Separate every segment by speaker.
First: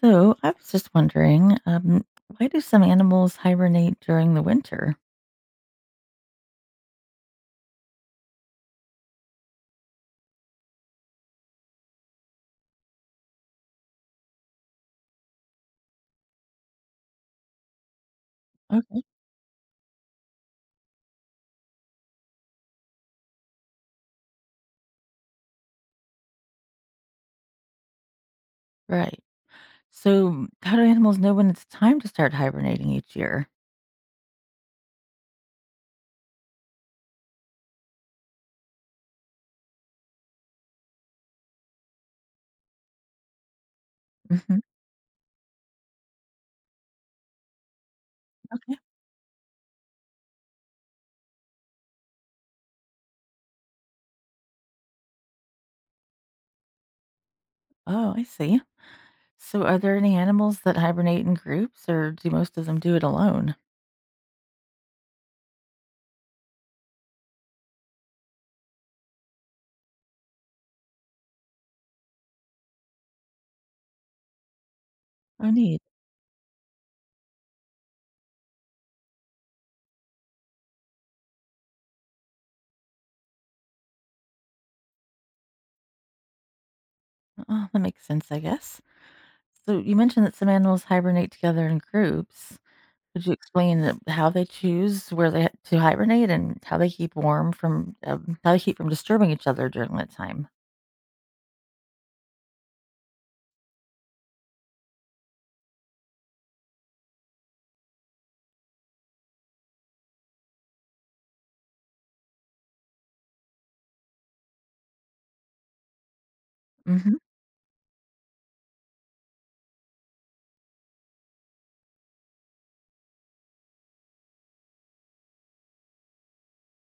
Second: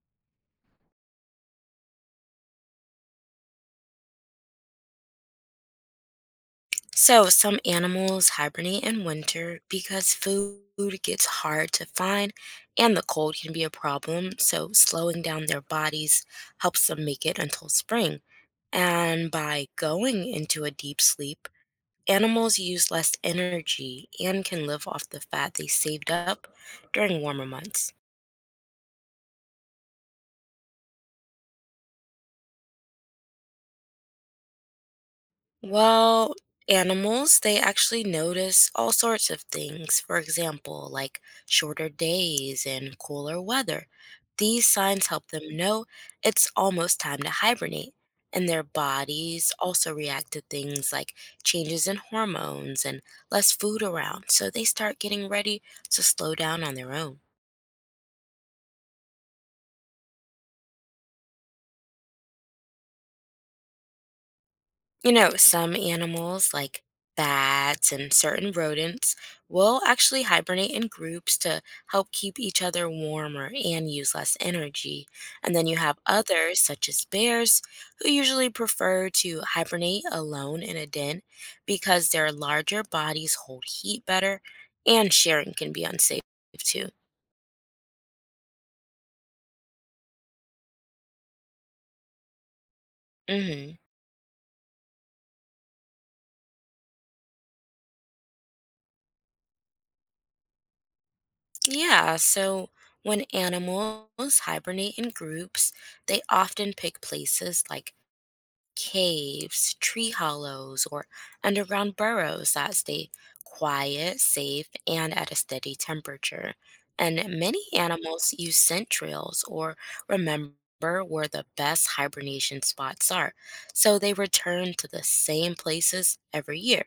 Speaker 1: So I was just wondering, why do some animals hibernate during the winter?
Speaker 2: So, some animals hibernate in winter because food gets hard to find and the cold can be a problem. So, slowing down their bodies helps them make it until spring.
Speaker 1: Okay,
Speaker 2: And by going into a deep sleep, animals use less energy and can live off the fat they saved up during warmer months.
Speaker 1: right. So how do animals know when it's time to start hibernating each year?
Speaker 2: Well, animals, they actually notice all sorts of things. For example, like shorter days and cooler weather.
Speaker 1: Hmm.
Speaker 2: These signs help them know it's almost time to hibernate. And their
Speaker 1: Okay.
Speaker 2: bodies also react to things like changes in hormones and less food around. So they start getting ready to slow down on their own.
Speaker 1: Oh, I see. So are there any animals that hibernate in groups, or do most of them do it alone?
Speaker 2: You know, some animals like bats and certain rodents will actually hibernate in groups to help keep each other warmer and use less energy.
Speaker 1: Oh,
Speaker 2: And then you
Speaker 1: neat.
Speaker 2: have others, such as bears, who usually prefer to hibernate alone in a den because their larger bodies hold heat better and sharing can be unsafe too.
Speaker 1: Oh, that makes sense, I guess. So you mentioned that some animals hibernate together in groups. Could you
Speaker 2: hmm
Speaker 1: explain how they choose where they to hibernate and how they keep warm from how they keep from disturbing each other during that time?
Speaker 2: Yeah, so when animals hibernate in groups, they often pick places like caves, tree hollows, or underground burrows that stay quiet, safe, and at a steady temperature.
Speaker 1: Mhm.
Speaker 2: And many animals use scent trails or remember where the best hibernation spots are, so they return to the same places every year.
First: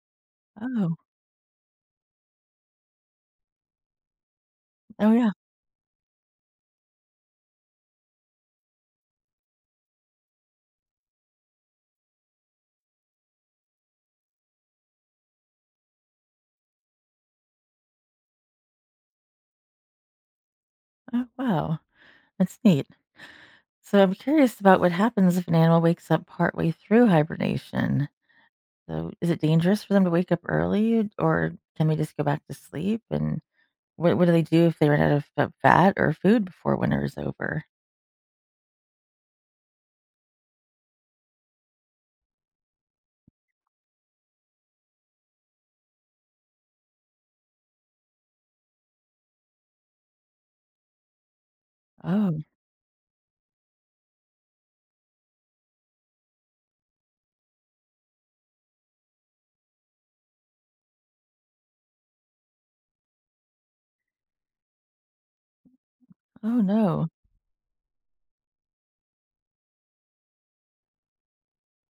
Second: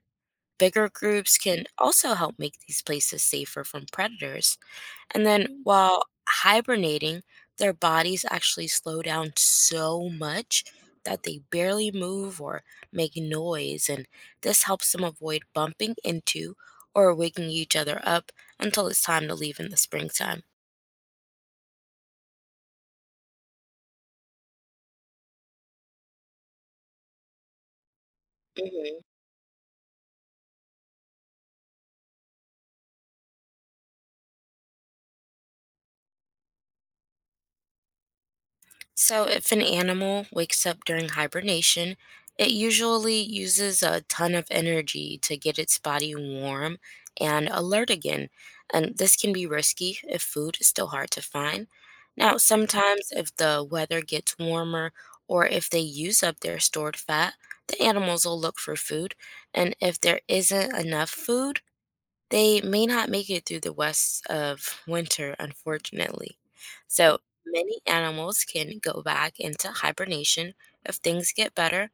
Speaker 2: Bigger
Speaker 1: Oh.
Speaker 2: groups can also help make these places safer from predators,
Speaker 1: Oh,
Speaker 2: and
Speaker 1: yeah.
Speaker 2: then while hibernating, their bodies actually slow down so much that they barely move or make noise, and this helps them avoid bumping into or waking each other up until it's time to leave in the springtime.
Speaker 1: Oh, wow. That's neat. So I'm curious about what happens if an animal wakes up partway through hibernation.
Speaker 2: Mhm.
Speaker 1: So is it dangerous for them to wake up early, or can they just go back to sleep? And what do they do if they run out of fat or food before winter is over?
Speaker 2: So, if an animal wakes up during hibernation, it usually uses a ton of energy to get its body warm and alert again. And this can be risky if food is still hard to find. Now,
Speaker 1: Oh,
Speaker 2: sometimes if the weather gets warmer or if they use up their stored fat, the animals will look for food. And if there isn't enough food, they may not make it through the west of winter, unfortunately.
Speaker 1: oh no.
Speaker 2: So many animals can go back into hibernation if things get better,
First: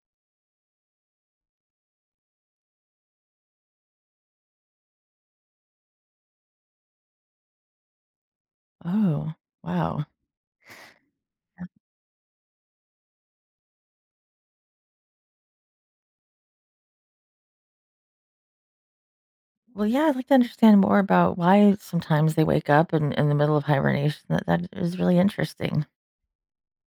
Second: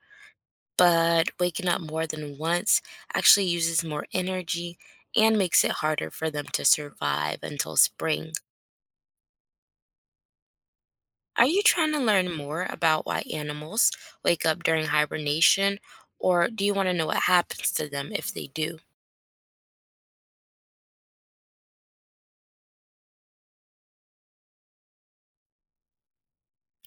Speaker 2: but waking up more than once actually uses more energy and makes it harder for them to survive until spring.
Speaker 1: Oh, wow.
Speaker 2: Are you trying to learn more about why animals wake up during hibernation, or do you want to know what happens to them if they do?
Speaker 1: Well, yeah, I'd like to understand more about why sometimes they wake up in the middle of hibernation. That is really interesting.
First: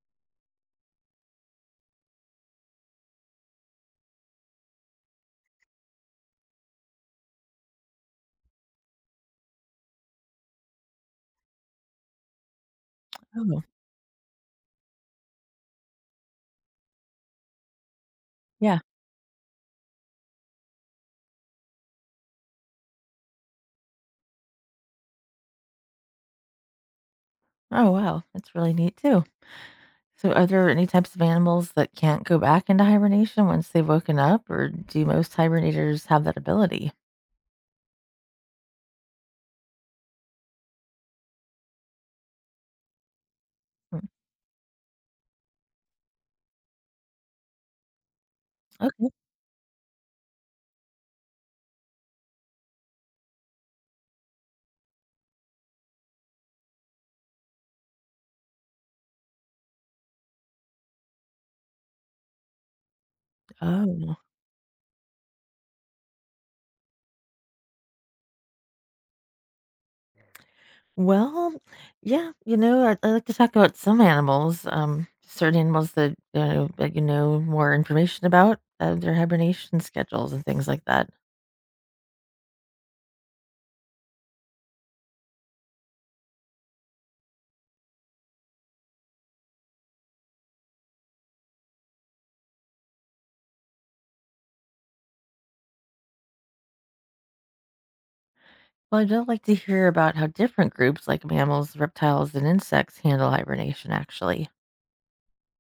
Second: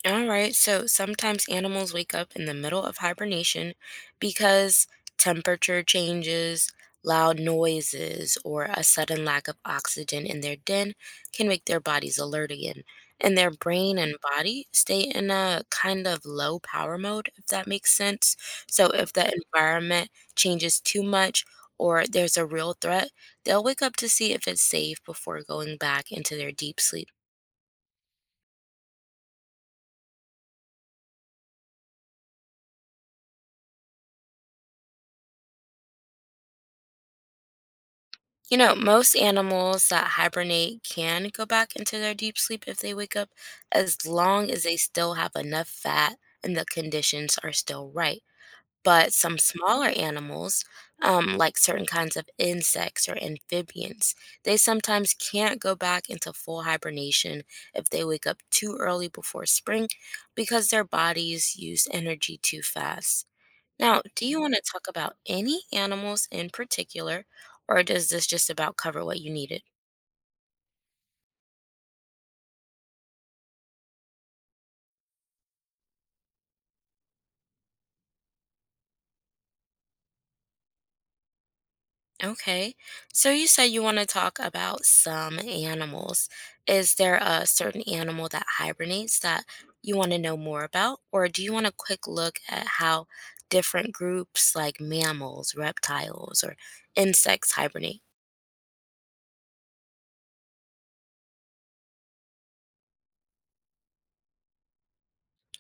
Speaker 2: All right, so sometimes animals wake up in the middle of hibernation because temperature changes, loud noises, or a sudden lack of oxygen in their den can make their bodies alert again. And their
Speaker 1: Oh,
Speaker 2: brain and body stay in a kind of low power mode, if that makes sense.
Speaker 1: yeah.
Speaker 2: So if the environment changes too much or there's a real threat, they'll wake up to see if it's safe before going back into their deep sleep.
Speaker 1: Oh, wow. That's really neat too. So, are there any types of animals that can't go back into hibernation once they've woken up, or do most hibernators have that ability?
Speaker 2: You know, most animals that hibernate can go back into their deep sleep if they wake up,
Speaker 1: Mm.
Speaker 2: as long as they still have enough fat and the conditions are still right.
Speaker 1: Okay.
Speaker 2: But some smaller animals, like certain kinds of insects or amphibians, they sometimes can't go back into full hibernation if they wake up too early before spring because their bodies use energy too fast. Now,
Speaker 1: Oh,
Speaker 2: do you want to talk about any animals in particular, or does this just about cover what you needed?
Speaker 1: well, yeah. You know, I like to talk about some animals. Certain animals that you know, that you know more information about their hibernation schedules and things like that.
Speaker 2: Okay, so you said you want to talk about some animals. Is there a certain animal that hibernates that you want to know more about, or do you want a quick look at how different groups like mammals, reptiles, or insects hibernate?
Speaker 1: Well, I'd really like to hear about how different groups like mammals, reptiles, and insects handle hibernation. Actually.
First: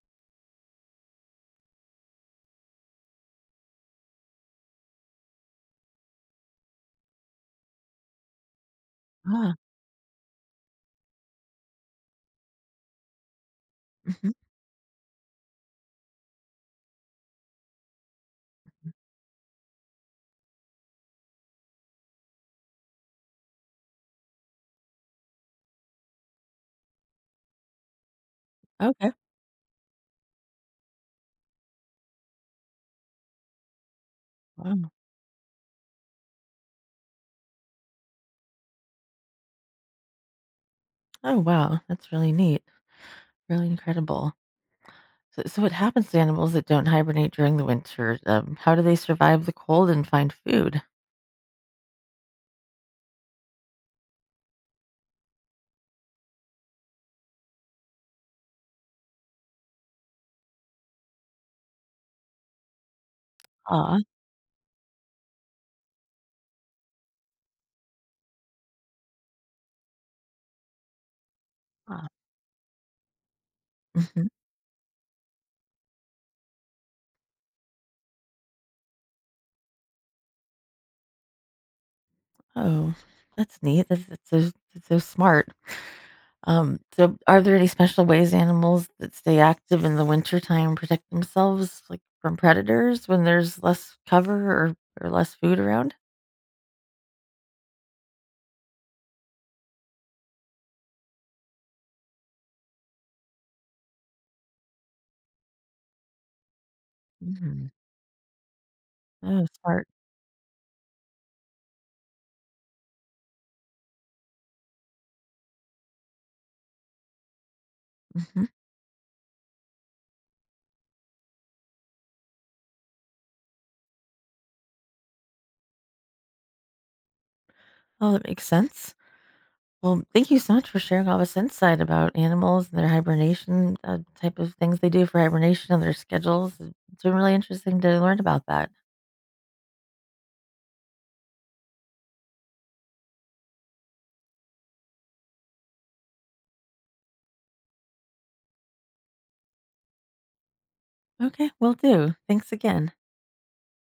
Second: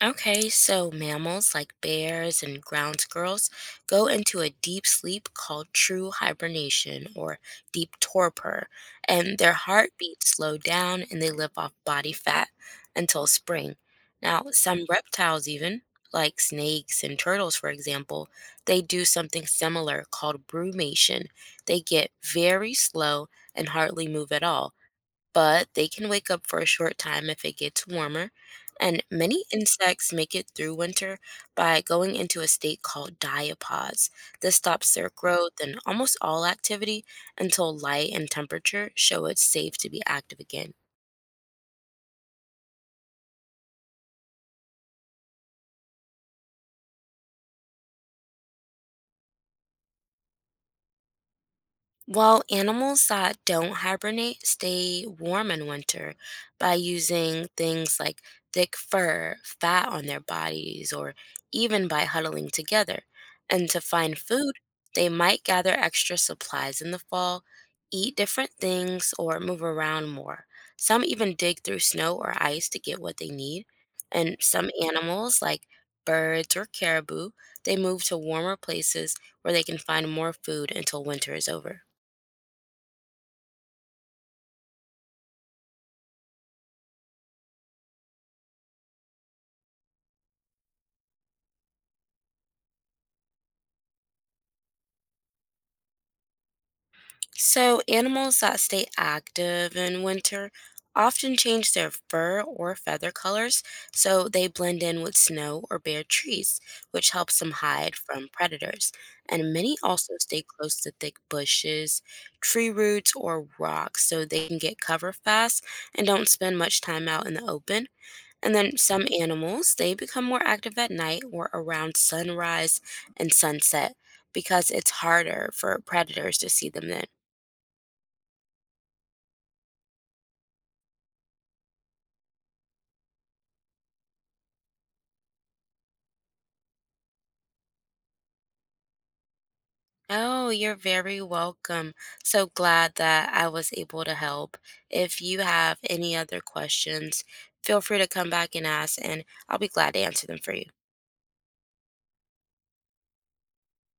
Speaker 2: Okay, so mammals like bears and ground squirrels go into a deep sleep called true hibernation or deep torpor, and their
Speaker 1: Ah.
Speaker 2: heartbeats slow down and they live off body fat until spring.
Speaker 1: Mhm.
Speaker 2: Now, some reptiles, even like snakes and turtles, for example, they do something similar called brumation. They get very slow and hardly move at all but they can wake up for a short time if it gets warmer. And
Speaker 1: Okay.
Speaker 2: many insects make it through winter by going into a state called diapause. This
Speaker 1: Wow.
Speaker 2: stops their growth and almost all activity until light and temperature show it's safe to be active again.
Speaker 1: Oh, wow. That's really neat. Really incredible. So what happens to animals that don't hibernate during the winter? How do they survive the cold and find food?
Speaker 2: Well, animals that don't hibernate stay warm in winter by using things like thick fur, fat on their bodies, or even by huddling together. And to
Speaker 1: Ah,
Speaker 2: find food, they might gather extra supplies in the fall, eat different things, or move around more. Some even dig through
Speaker 1: ah.
Speaker 2: snow or ice to get what they need.
Speaker 1: Hmm.
Speaker 2: And some animals, like birds or caribou, they move to warmer places where they can find more food until winter is over.
Speaker 1: Oh, that's neat. That's so smart. So, are there any special ways animals that stay active in the wintertime protect themselves, like from predators, when there's less cover or less food around?
Speaker 2: So, animals that stay active in winter often change their fur or feather colors so they blend in with snow or bare trees, which helps them
Speaker 1: Mhm.
Speaker 2: hide from predators.
Speaker 1: Oh,
Speaker 2: And many
Speaker 1: smart.
Speaker 2: also stay close to thick bushes, tree roots, or rocks so they can get cover fast and don't spend much time out in the open.
Speaker 1: Hmm.
Speaker 2: And then some animals, they become more active at night or around sunrise and sunset because it's harder for predators to see them then.
Speaker 1: Oh, that makes sense. Well, thank you so much for sharing all this insight about animals and their hibernation type of things they do for hibernation and their schedules. It's been really interesting to learn about that.
Speaker 2: Oh, you're very welcome. So glad that I was able to help. If you have any other questions, feel free to come back and ask, and I'll be glad to answer them for you.
Speaker 1: Okay, will do. Thanks again.